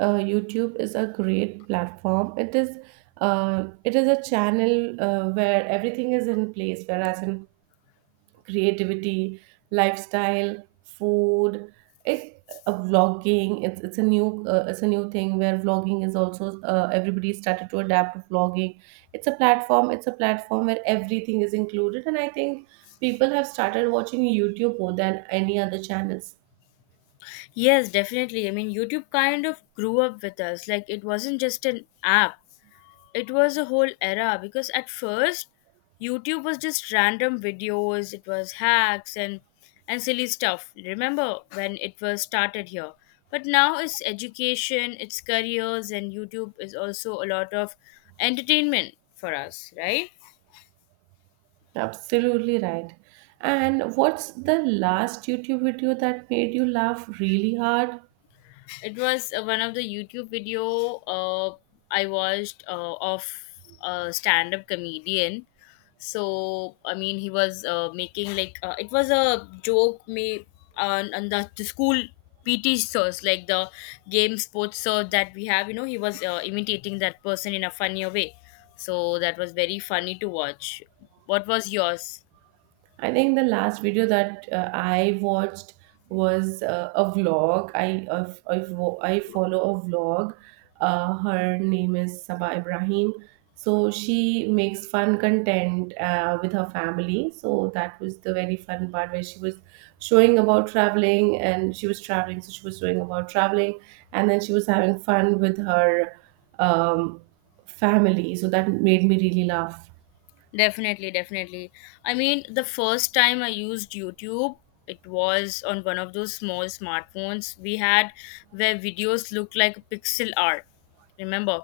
YouTube is a great platform. It is a channel where everything is in place. Whereas in creativity, lifestyle, food, it's a vlogging. It's a new it's a new thing where vlogging is also everybody started to adapt to vlogging. It's a platform. It's a platform where everything is included, and I think people have started watching YouTube more than any other channels. Yes, definitely. I mean, YouTube kind of grew up with us. Like, it wasn't just an app, it was a whole era because at first, YouTube was just random videos, it was hacks and silly stuff. Remember when it was started here? But now it's education, it's careers and YouTube is also a lot of entertainment for us, right? Absolutely right. And what's the last YouTube video that made you laugh really hard? It was one of the YouTube video I watched of a stand-up comedian. So I mean, he was making like it was a joke made on the school PT source, like the game sports source that we have. You know, he was imitating that person in a funnier way. So that was very funny to watch. What was yours? I think the last video that I watched was a vlog. I follow a vlog. Her name is Saba Ibrahim. So she makes fun content with her family. So that was the very fun part where she was showing about traveling and she was traveling. So she was showing about traveling and then she was having fun with her um, family. So that made me really laugh. Definitely, definitely. I mean, the first time I used YouTube, it was on one of those small smartphones we had where videos looked like pixel art. Remember?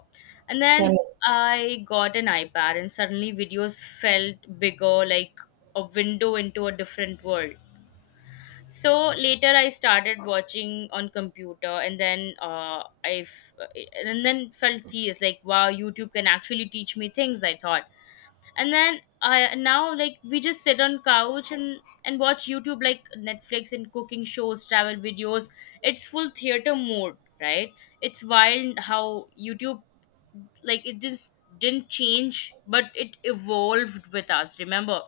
And then I got an iPad, and suddenly videos felt bigger, like a window into a different world. So later, I started watching on computer, and then and then felt serious, like wow, YouTube can actually teach me things. I thought. And then I now like we just sit on couch and watch YouTube like Netflix and cooking shows, travel videos. It's full theater mode, right? It's wild how YouTube, like it just didn't change but it evolved with us. Remember?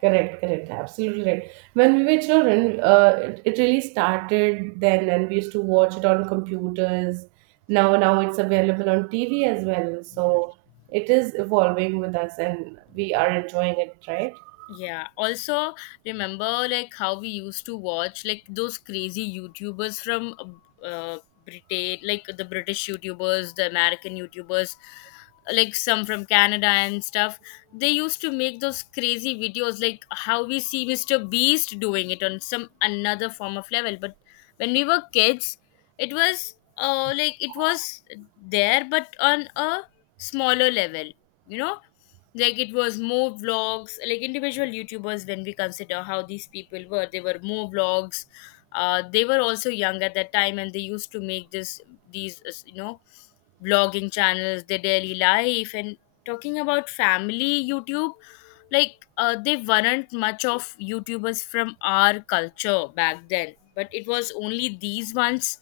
Correct, correct, absolutely right. When we were children, it really started then, and we used to watch it on computers. Now, now it's available on TV as well. So it is evolving with us, and we are enjoying it, right? Yeah. Also, remember like how we used to watch like those crazy YouTubers from uh, uh, Britain, like the British YouTubers, the American YouTubers, like some from Canada and stuff. They used to make those crazy videos, like how we see Mr. Beast doing it on some another form of level. But when we were kids, it was like it was there, but on a smaller level. You know, like it was more vlogs like individual YouTubers. When we consider how these people were, they were more vlogs. Uh, they were also young at that time and they used to make this these you know, vlogging channels, their daily life and talking about family, YouTube. Like they weren't much of YouTubers from our culture back then, but it was only these ones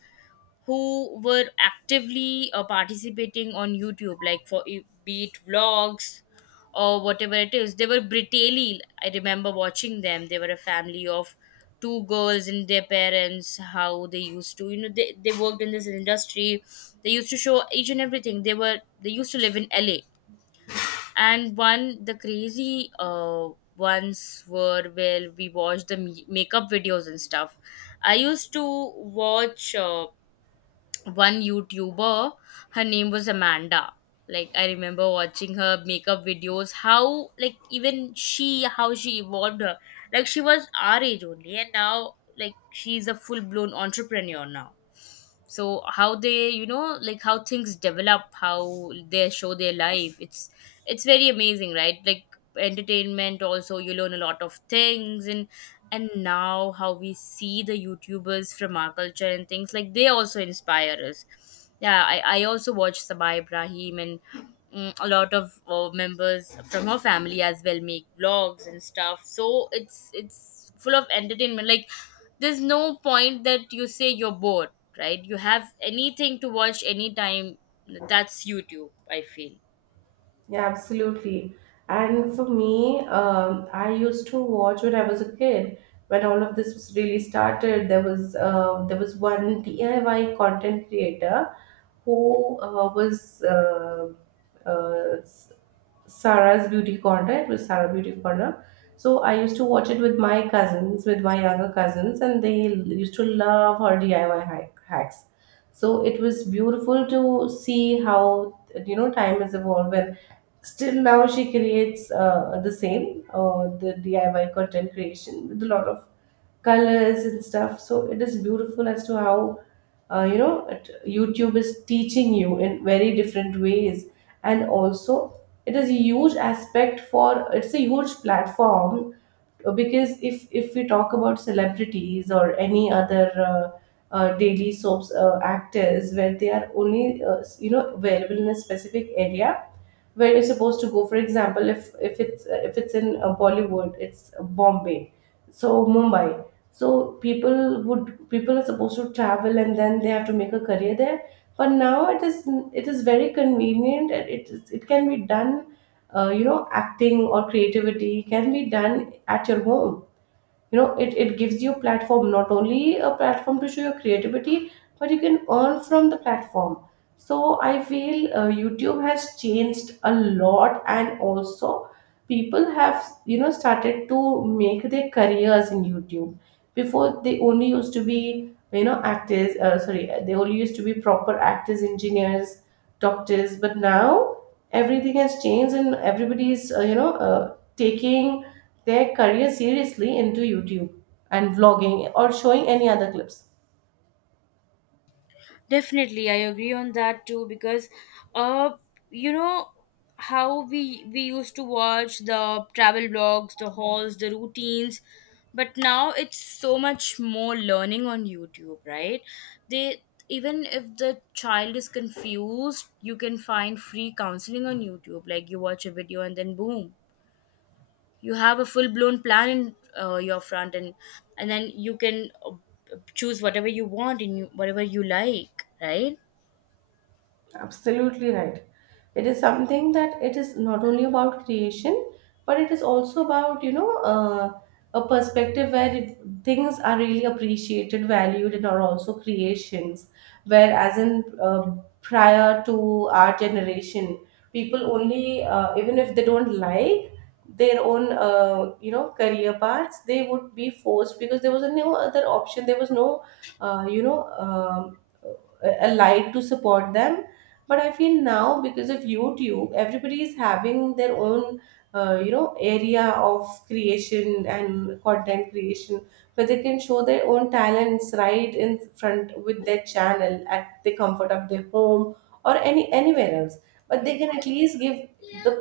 who were actively participating on YouTube, like be it vlogs or whatever it is. They were Britelli. I remember watching them. They were a family of two girls and their parents. How they used to, you know, they worked in this industry. They used to show each and everything. They used to live in LA, and one the crazy ones were where we watched the makeup videos and stuff. I used to watch. One YouTuber, her name was Amanda. Like I remember watching her makeup videos, how like even she, how she evolved her. Like she was our age only and now like she's a full blown entrepreneur now. So how they, you know, like how things develop, how they show their life, it's very amazing, right? Like entertainment, also you learn a lot of things. And now how we see the YouTubers from our culture and things, like they also inspire us. Yeah, I also watch Sabah Ibrahim and a lot of members from her family as well make vlogs and stuff. So it's full of entertainment, like there's no point that you say you're bored, right? You have anything to watch anytime. That's YouTube, I feel. Yeah, absolutely. And for me, I used to watch when I was a kid. When all of this was really started, there was one DIY content creator who was uh, Sarah's Beauty Corner. It was Sarah Beauty Corner. So I used to watch it with my cousins, with my younger cousins, and they used to love her hacks. So it was beautiful to see how you know time has evolved, and still now she creates the same the DIY content creation with a lot of colors and stuff. So it is beautiful as to how you know YouTube is teaching you in very different ways, and also it's a huge platform because if we talk about celebrities or any other daily soaps actors where they are only you know available in a specific area where you're supposed to go. For example, if it's in Bollywood, it's Bombay, so Mumbai. So people are supposed to travel and then they have to make a career there, but now it is very convenient, and it can be done. You know, acting or creativity can be done at your home. You know, it gives you platform, not only a platform to show your creativity, but you can earn from the platform. So I feel YouTube has changed a lot, and also people have, you know, started to make their careers in YouTube. Before, they only used to be, you know, actors. Sorry, they only used to be proper actors, engineers, doctors, but now everything has changed, and everybody is taking their career seriously into YouTube and vlogging or showing any other clips. Definitely, I agree on that too. Because uh you know how we used to watch the travel vlogs, the hauls, the routines, but now it's so much more learning on YouTube, right? They, even if the child is confused, you can find free counseling on YouTube. Like you watch a video and then boom, you have a full blown plan in your front, and then you can choose whatever you want and whatever you like, right? Absolutely right. It is something that it is not only about creation, but it is also about, you know, a perspective where things are really appreciated, valued, and are also creations. Whereas in prior to our generation, people only, even if they don't like their own, you know, career paths, they would be forced because there was no other option. There was no, uh, you know, um, a light to support them. But I feel now, because of YouTube, everybody is having their own you know area of creation and content creation where they can show their own talents right in front with their channel at the comfort of their home or anywhere else. But they can at least give the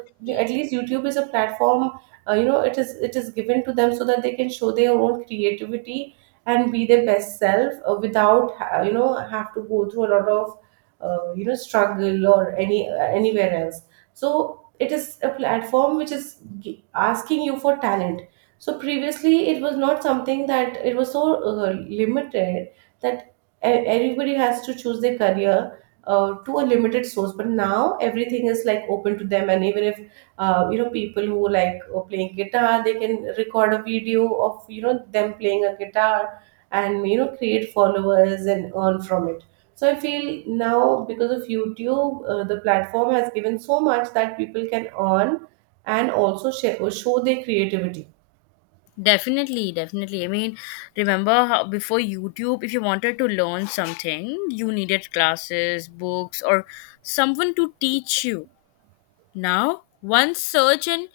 at least YouTube is a platform. You know, it is given to them so that they can show their own creativity and be their best self without you know have to go through a lot of you know struggle or anywhere else. So it is a platform which is asking you for talent. So previously, it was not something that it was so limited that everybody has to choose their career to a limited source, but now everything is like open to them. And even if you know people who like playing guitar, they can record a video of, you know, them playing a guitar, and you know create followers and earn from it. So I feel now, because of YouTube, the platform has given so much that people can earn and also share, show their creativity. Definitely, definitely. I mean, remember how before YouTube, if you wanted to learn something, you needed classes, books, or someone to teach you. Now one search and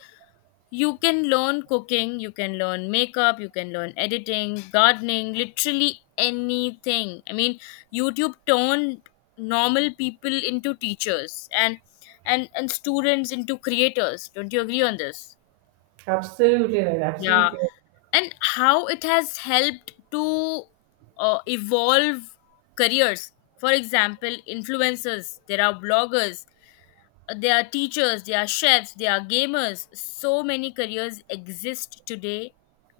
you can learn cooking, you can learn makeup, you can learn editing, gardening, literally anything. I mean, YouTube turned normal people into teachers and students into creators. Don't you agree on this? Absolutely right. Yeah. Absolutely. And how it has helped to evolve careers. For example, influencers, there are bloggers, they are teachers, they are chefs, they are gamers. So many careers exist today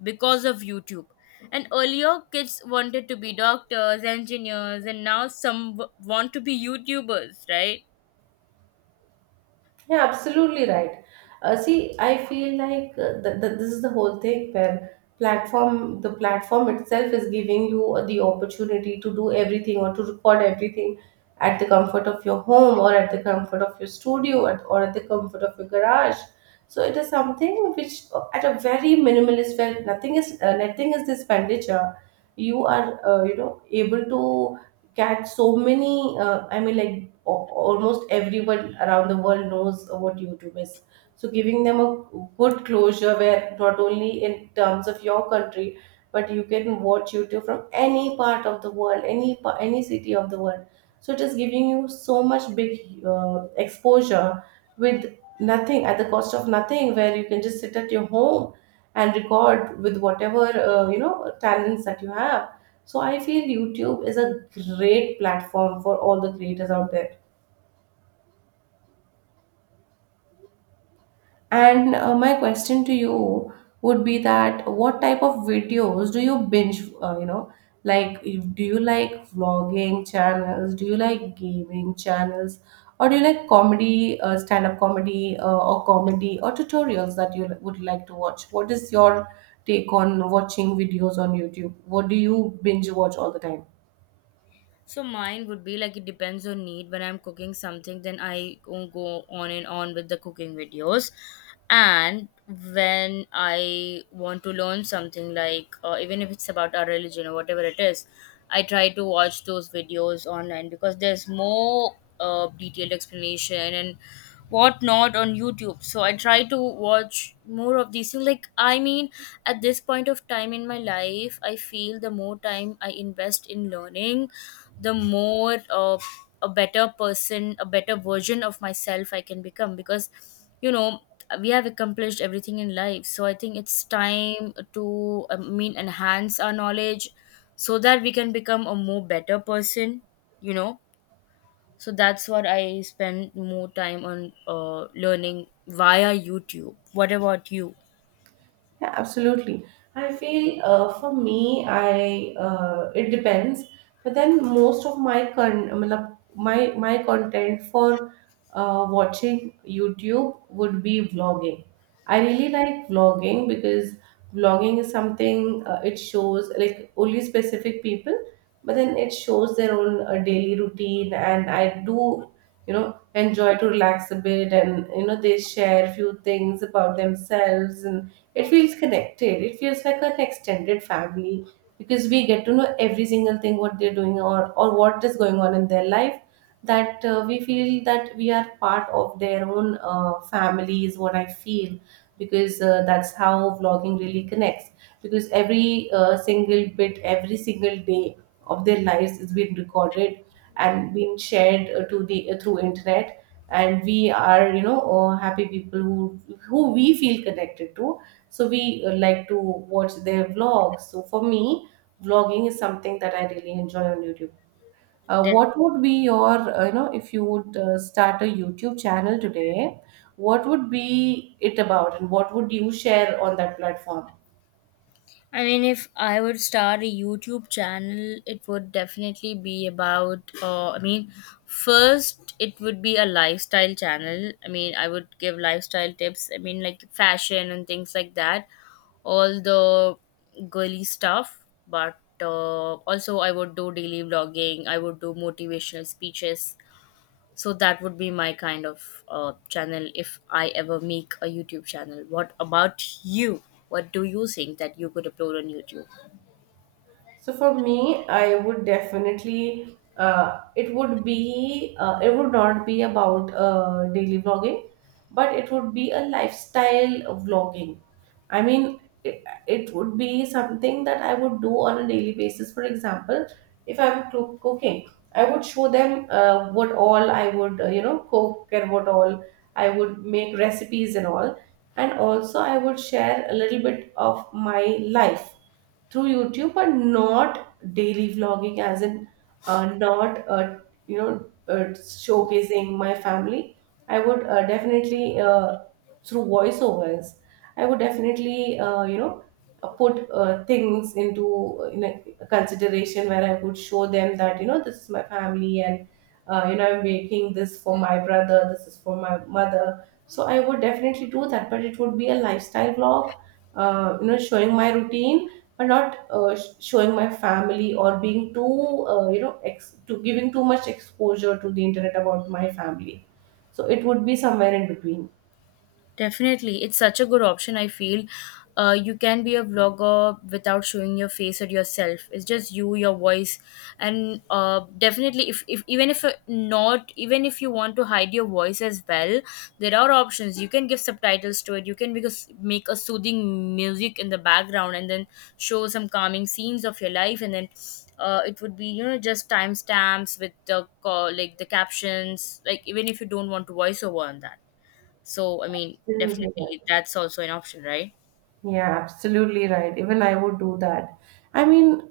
because of YouTube. And earlier, kids wanted to be doctors, engineers, and now some want to be YouTubers, right? Yeah, absolutely right. See, I feel like this is the whole thing where platform the platform itself is giving you the opportunity to do everything or to record everything at the comfort of your home, or at the comfort of your studio or at the comfort of your garage. So it is something which at a very minimalist where nothing is the expenditure. You are you know able to catch so many. I mean, like almost everyone around the world knows what YouTube is. So giving them a good closure where not only in terms of your country, but you can watch YouTube from any part of the world, any city of the world. So it is giving you so much big exposure with nothing, at the cost of nothing, where you can just sit at your home and record with whatever you know talents that you have. So I feel YouTube is a great platform for all the creators out there. And my question to you would be that what type of videos do you binge, you know, do you like vlogging channels? Do you like gaming channels? Or do you like comedy, stand-up comedy, or tutorials that you would like to watch? What is your take on watching videos on YouTube? What do you binge watch all the time? So mine would be like it depends on need. When I'm cooking something, then I go on and on with the cooking videos. And when I want to learn something, like even if it's about our religion or whatever it is, I try to watch those videos online because there's more detailed explanation and whatnot on YouTube. So I try to watch more of these things. Like I mean, at this point of time in my life, I feel the more time I invest in learning, the more a better person, a better version of myself I can become. Because you know, we have accomplished everything in life, so I think it's time to I mean enhance our knowledge so that we can become a more better person, you know. So that's what I spend more time on, learning via YouTube. What about you? Yeah, absolutely. I feel for me, I it depends. But then most of my my content for watching YouTube would be vlogging. I really like vlogging because vlogging is something. It shows like only specific people, but then it shows their own daily routine, and I do you know enjoy to relax a bit, and you know they share few things about themselves. And it feels connected. It feels like an extended family because we get to know every single thing what they're doing, or what is going on in their life. That we feel that we are part of their own family is what I feel because that's how vlogging really connects. Because every single bit, every single day of their lives is being recorded and being shared to the through internet, and we are you know happy people who we feel connected to. So we like to watch their vlogs. So for me, vlogging is something that I really enjoy on YouTube. What would be your you know, if you would start a YouTube channel today, what would be it about, and what would you share on that platform? I mean, if I would start a YouTube channel, it would definitely be about, I mean, first, it would be a lifestyle channel. I mean, I would give lifestyle tips. I mean, like fashion and things like that, all the girly stuff. But also, I would do daily vlogging, I would do motivational speeches, so that would be my kind of channel if I ever make a YouTube channel. What about you? What do you think that you could upload on YouTube? So for me, I would definitely it would not be about daily vlogging, but it would be a lifestyle vlogging. I mean, it would be something that I would do on a daily basis. For example, if I'm cooking, I would show them what all I would you know cook, and what all I would make recipes and all. And also, I would share a little bit of my life through YouTube, but not daily vlogging, as in not you know showcasing my family. I would definitely through voiceovers. I would definitely you know put things into, you know, consideration where I could show them that you know this is my family, and you know I'm making this for my brother. This is for my mother. So I would definitely do that, but it would be a lifestyle vlog. You know, showing my routine, or not showing my family, or being too you know ex- to giving too much exposure to the internet about my family. So it would be somewhere in between. Definitely, it's such a good option. I feel you can be a vlogger without showing your face or yourself. It's just you, your voice, and definitely, if even if not, even if you want to hide your voice as well, there are options. You can give subtitles to it. You can because make a soothing music in the background and then show some calming scenes of your life, and then. It would be you know just timestamps with the call, like the captions, like even if you don't want to voice over on that. So, I mean, Absolutely right. definitely that's also an option, right? Yeah, absolutely right, even I would do that. I mean,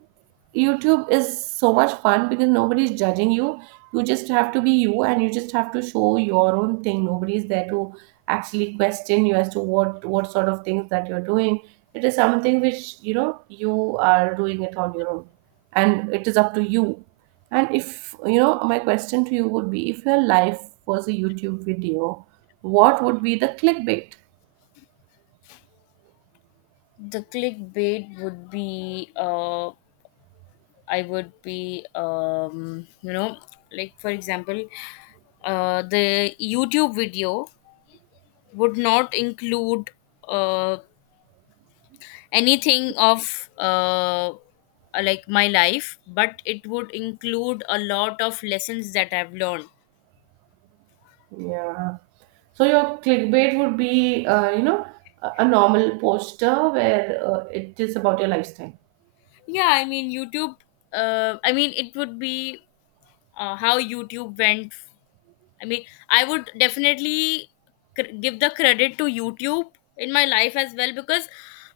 YouTube is so much fun because nobody is judging you. You just have to be you, and you just have to show your own thing. Nobody is there to actually question you as to what sort of things that you're doing. It is something which, you know, you are doing it on your own and it is up to you. And if, you know, my question to you would be if your life was a YouTube video, what would be the clickbait? The clickbait would be, I would be, you know, like for example, the YouTube video would not include uh, anything of like my life, but it would include a lot of lessons that I've learned. Yeah. So your clickbait would be, you know, a normal poster where it is about your lifestyle. Yeah, I mean, YouTube, I mean, it would be how YouTube went. I mean, I would definitely give the credit to YouTube in my life as well, because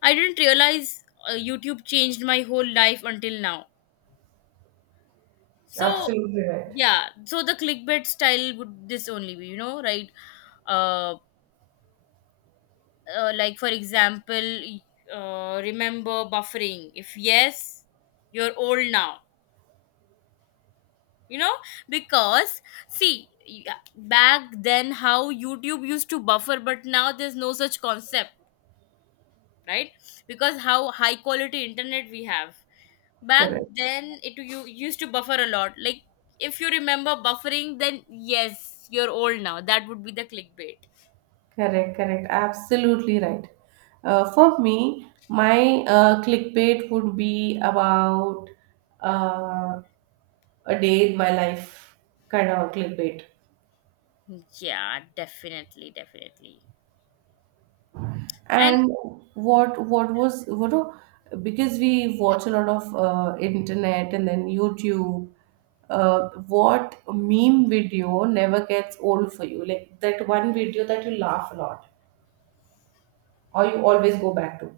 I didn't realize YouTube changed my whole life until now. So, Absolutely right. yeah, so the clickbait style would this only be, you know, right? Uh, like, for example, remember buffering. If yes, you're old now, you know. Because see, back then how YouTube used to buffer, but now there's no such concept, right? Because how high quality internet we have. Back Correct, then it, you used to buffer a lot. Like if you remember buffering, then yes, you're old now. That would be the clickbait. correct, correct. Absolutely right. For me, my clickbait would be about uh, a day in my life kind of a clickbait. Yeah, definitely, definitely. And And what was what do- because we watch a lot of internet and then YouTube. What meme video never gets old for you? Like that one video that you laugh a lot, or you always go back to.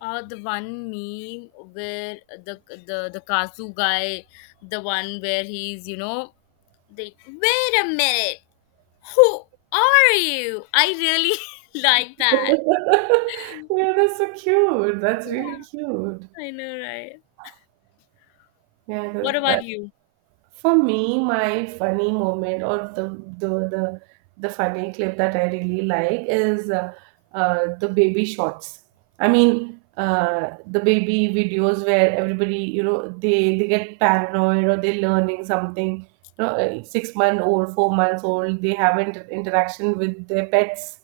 the one meme where the the kazu guy, the one where he's, you know, they wait a minute, who are you. I really like that. Yeah, that's so cute. That's really Yeah, cute. I know, right? Yeah, What that's about that. you? For me, my funny moment or the the, the funny clip that I really like is the baby shots. I mean, the baby videos where everybody, you know, they get paranoid or they're learning something. You know, 6 month old, 4 months old, they have interaction with their pets.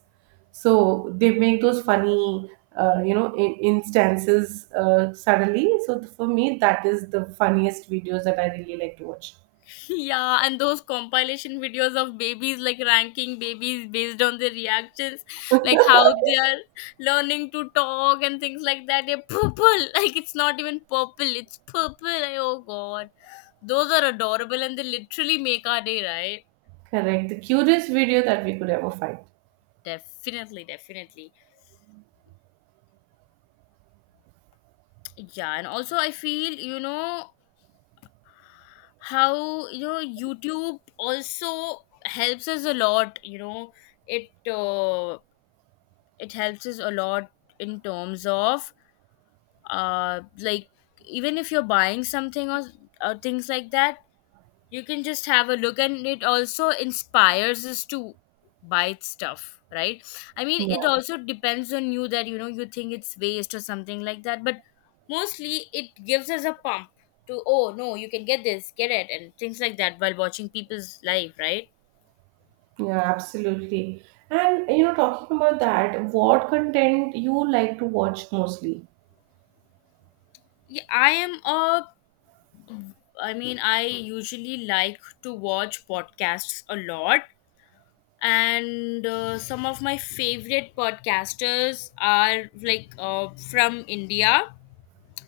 So they make those funny, you know, instances suddenly. So for me, that is the funniest videos that I really like to watch. Yeah, and those compilation videos of babies like ranking babies based on their reactions, like how they are learning to talk and things like that. They're purple, like it's not even purple, it's purple. Like, oh god, those are adorable and they literally make our day, right? Correct. The cutest video that we could ever find. Definitely, definitely. Yeah, and also I feel, you know, how you know YouTube also helps us a lot. You know, it it helps us a lot in terms of like even if you're buying something, or things like that, you can just have a look and it also inspires us to buy stuff, right? I mean, it Yeah, also depends on you that you know you think it's waste or something like that, but mostly it gives us a pump to oh no you can get this, get it and things like that, while watching people's life, right? yeah, absolutely. And you know, talking about that, what content you like to watch mostly? Yeah, I am a, I mean, I usually like to watch podcasts a lot, and some of my favorite podcasters are like from India.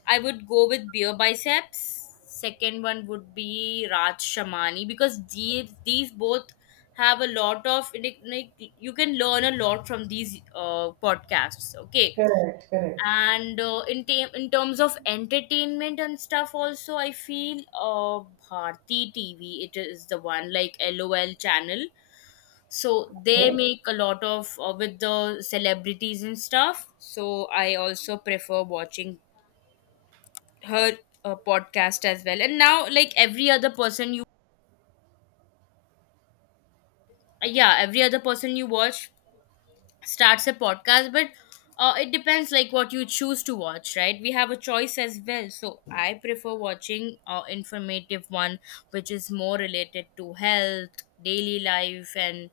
I would go with Beer Biceps. Second one would be Raj Shamani because these both have a lot of like you can learn a lot from these podcasts. Okay, Correct, correct. and in terms of entertainment and stuff also, I feel Bharti TV, it is the one like LOL channel, so they Okay. make a lot of with the celebrities and stuff, so I also prefer watching her podcast as well. And now, like, every other person you yeah, every other person you watch starts a podcast. But it depends like what you choose to watch, right? We have a choice as well, so I prefer watching informative one, which is more related to health, daily life, and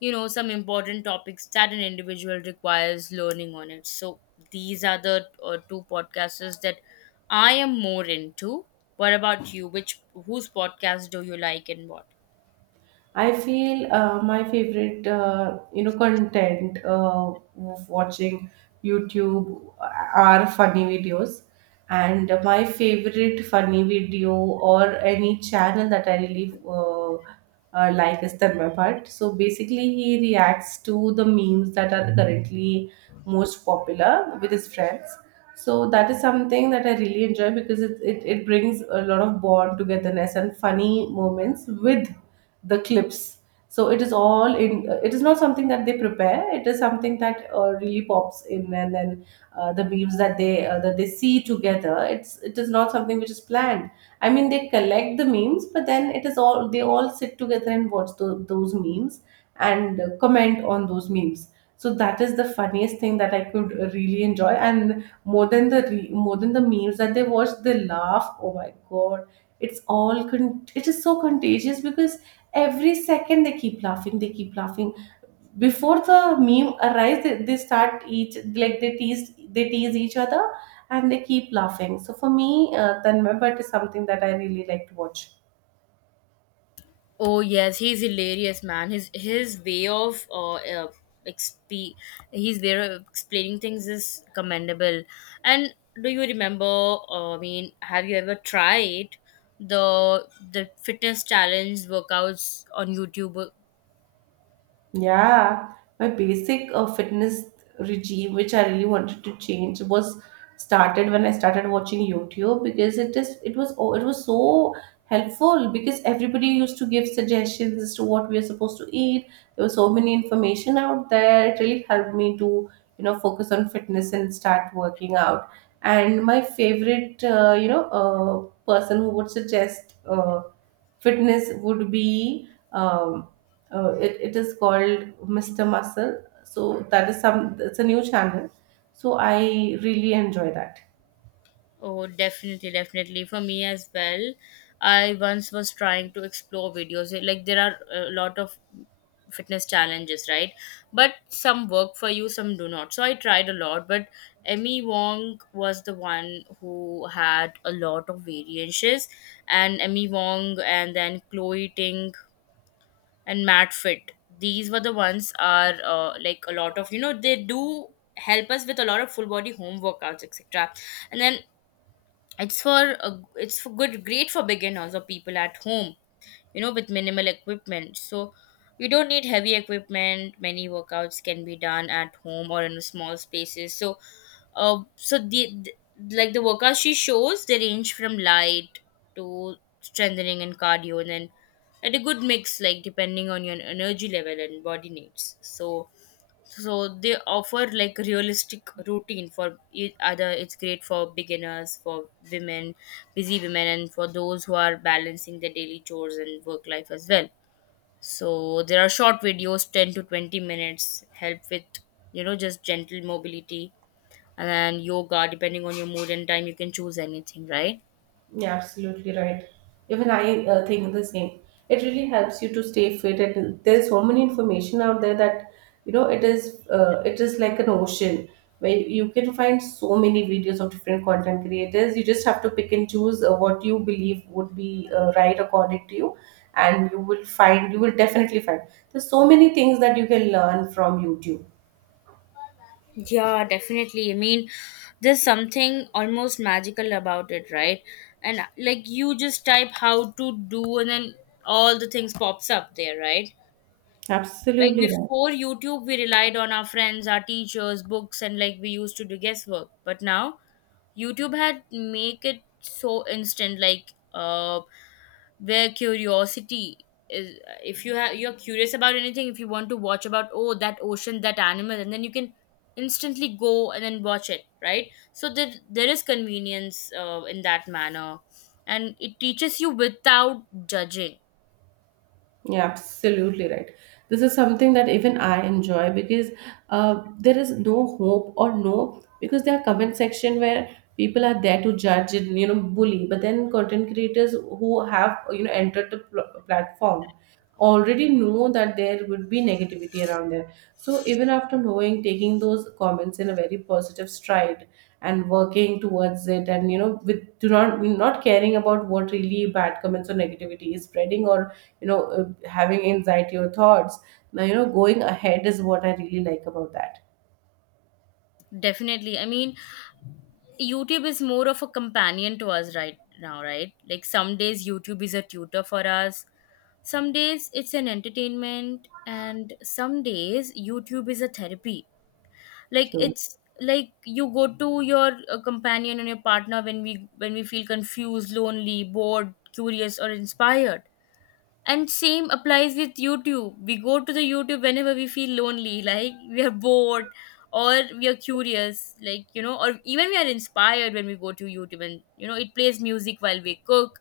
you know, some important topics that an individual requires learning on it. So these are the two podcasts that I am more into. What about you? Which, whose podcast do you like and what? I feel my favorite, you know, content of watching YouTube are funny videos, and my favorite funny video or any channel that I really like is Tanmay Bhatt. So basically, he reacts to the memes that are currently most popular with his friends. So that is something that I really enjoy because it brings a lot of bond togetherness and funny moments with the clips. So it is all in, it is not something that they prepare, it is something that really pops in. And then the memes that they see together, it is not something which is planned. I mean, they collect the memes, but then it is all, they all sit together and watch those memes and comment on those memes. So that is the funniest thing that I could really enjoy. And more than the memes that they watch, they laugh. Oh my god, it's it is so contagious because every second they keep laughing. Before the meme arrives, they start each, like, they tease each other and they keep laughing. So for me, Tanmay But is something that I really like to watch. Oh yes, he's hilarious, man. His way of exp- his way of explaining things is commendable. And do you remember? Have you ever tried the fitness challenge workouts on YouTube? Yeah, my basic fitness regime, which I really wanted to change, was started when I started watching YouTube, because it was, oh, it was so helpful because everybody used to give suggestions as to what we are supposed to eat. There was so many information out there. It really helped me to, you know, focus on fitness and start working out. And my favorite, you know, person who would suggest. Fitness would be it is called Mr. Muscle. So that is some, it's a new channel, so I really enjoy that. Oh, definitely, definitely. For me as well, I once was trying to explore videos. Like, there are a lot of fitness challenges, right? But some work for you, some do not. So I tried a lot, but Emmy Wong was the one who had a lot of variances, and Emmy Wong, and then Chloe Ting, and Matt Fit. These were the ones are, like a lot of, you know, they do help us with a lot of full body home workouts etc. And then it's for good great for beginners or people at home, you know, with minimal equipment. So you don't need heavy equipment. Many workouts can be done at home or in small spaces. So uh, so the, the, like, the workouts she shows, they range from light to strengthening and cardio, and then at a good mix, like depending on your energy level and body needs. So so they offer like realistic routine for either it's great for beginners, for women, busy women, and for those who are balancing their daily chores and work life as well. So there are short videos, 10 to 20 minutes, help with, you know, just gentle mobility, and then yoga, depending on your mood and time, you can choose anything, right? Yeah, absolutely right. Even I think the same. It really helps you to stay fit, and there's so many information out there that, you know, it is like an ocean where you can find so many videos of different content creators. You just have to pick and choose what you believe would be right according to you, and you will definitely find there's so many things that you can learn from YouTube. Yeah, definitely. I mean, there's something almost magical about it, right? And like you just type how to do, and then all the things pops up there, right? Like Absolutely right. before YouTube, we relied on our friends, our teachers, books, and like we used to do guesswork. But now YouTube had make it so instant, like where curiosity is, if you have, you're curious about anything, if you want to watch about, oh, that ocean, that animal, and then you can instantly go and then watch it, right? So there is convenience in that manner, and it teaches you without judging. Yeah, absolutely right. This is something that even I enjoy because there is no hope, or no, because there are comment section where people are there to judge and, you know, bully. But then content creators who have, you know, entered the platform already know that there would be negativity around there. So even after knowing, taking those comments in a very positive stride and working towards it, and, you know, with do not not caring about what really bad comments or negativity is spreading, or, you know, having anxiety or thoughts, now, you know, going ahead is what I really like about that. Definitely, I mean, YouTube is more of a companion to us right now, right? Like some days YouTube is a tutor for us, some days it's an entertainment, and some days YouTube is a therapy. Like True. it's like you go to your companion and your partner when we feel confused, lonely, bored, curious, or inspired. And same applies with YouTube. We go to the YouTube whenever we feel lonely, like we are bored, or we are curious, like you know, or even we are inspired, when we go to YouTube, and you know, it plays music while we cook,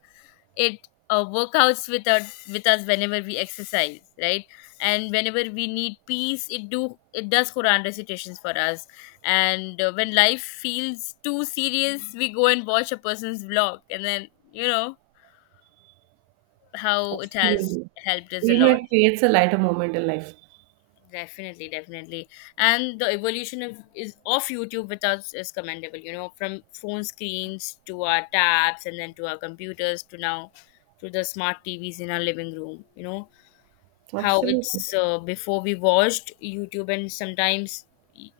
it, workouts with with us whenever we exercise, right? And whenever we need peace, it do, it does Quran recitations for us. And when life feels too serious, we go and watch a person's vlog, and then, you know, how it has Absolutely. helped us a You know, lot. it creates a lighter moment in life. Definitely, definitely. And the evolution of is of YouTube with us is commendable, you know, from phone screens to our tabs, and then to our computers, to now to the smart TVs in our living room, you know how Absolutely. it's, before we watched YouTube, and sometimes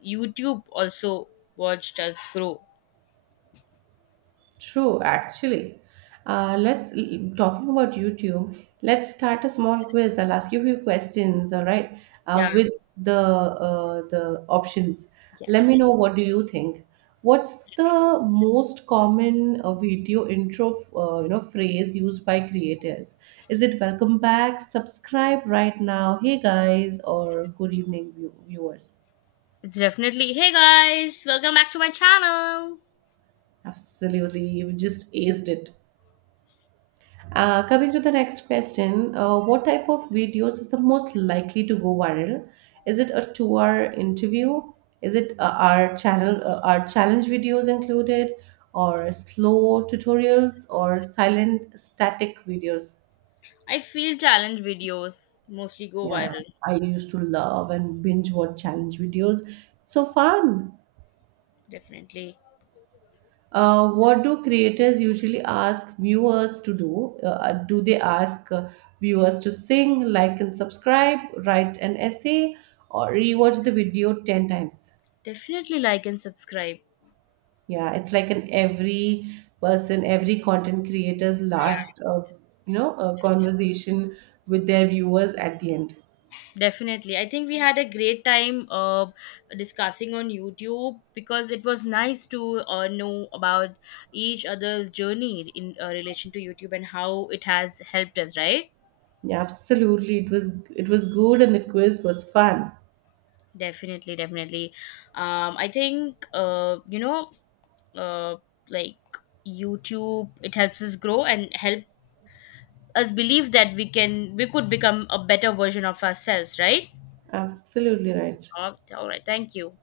YouTube also watched us grow. True, actually. Talking about YouTube. Let's start a small quiz. I'll ask you a few questions. All right, Yeah, with the options. yeah, Let me definitely. know what do you think. What's the most common video intro, you know, phrase used by creators? Is it "Welcome back," "Subscribe right now," "Hey guys," or "Good evening, viewers"? It's definitely, hey guys, welcome back to my channel. Absolutely, you just aced it. Coming to the next question, what type of videos is the most likely to go viral? Is it a two-hour interview? Is it our challenge videos included, or slow tutorials, or silent static videos? I feel challenge videos mostly go Yeah, viral. I used to love and binge watch challenge videos. So fun. Definitely, What do creators usually ask viewers to do? Do they ask viewers to sing, like, and subscribe, write an essay, or rewatch the video 10 times? definitely like and subscribe. Yeah, it's like an every person, every content creator's last, you know, conversation with their viewers at the end. Definitely. I think we had a great time discussing on YouTube, because it was nice to know about each other's journey in relation to YouTube and how it has helped us, right? Yeah, absolutely. It was, it was good, and the quiz was fun. Definitely, definitely. I think, you know, uh, like YouTube, it helps us grow and help us believe that we could become a better version of ourselves, right? Absolutely right. All right. Thank you.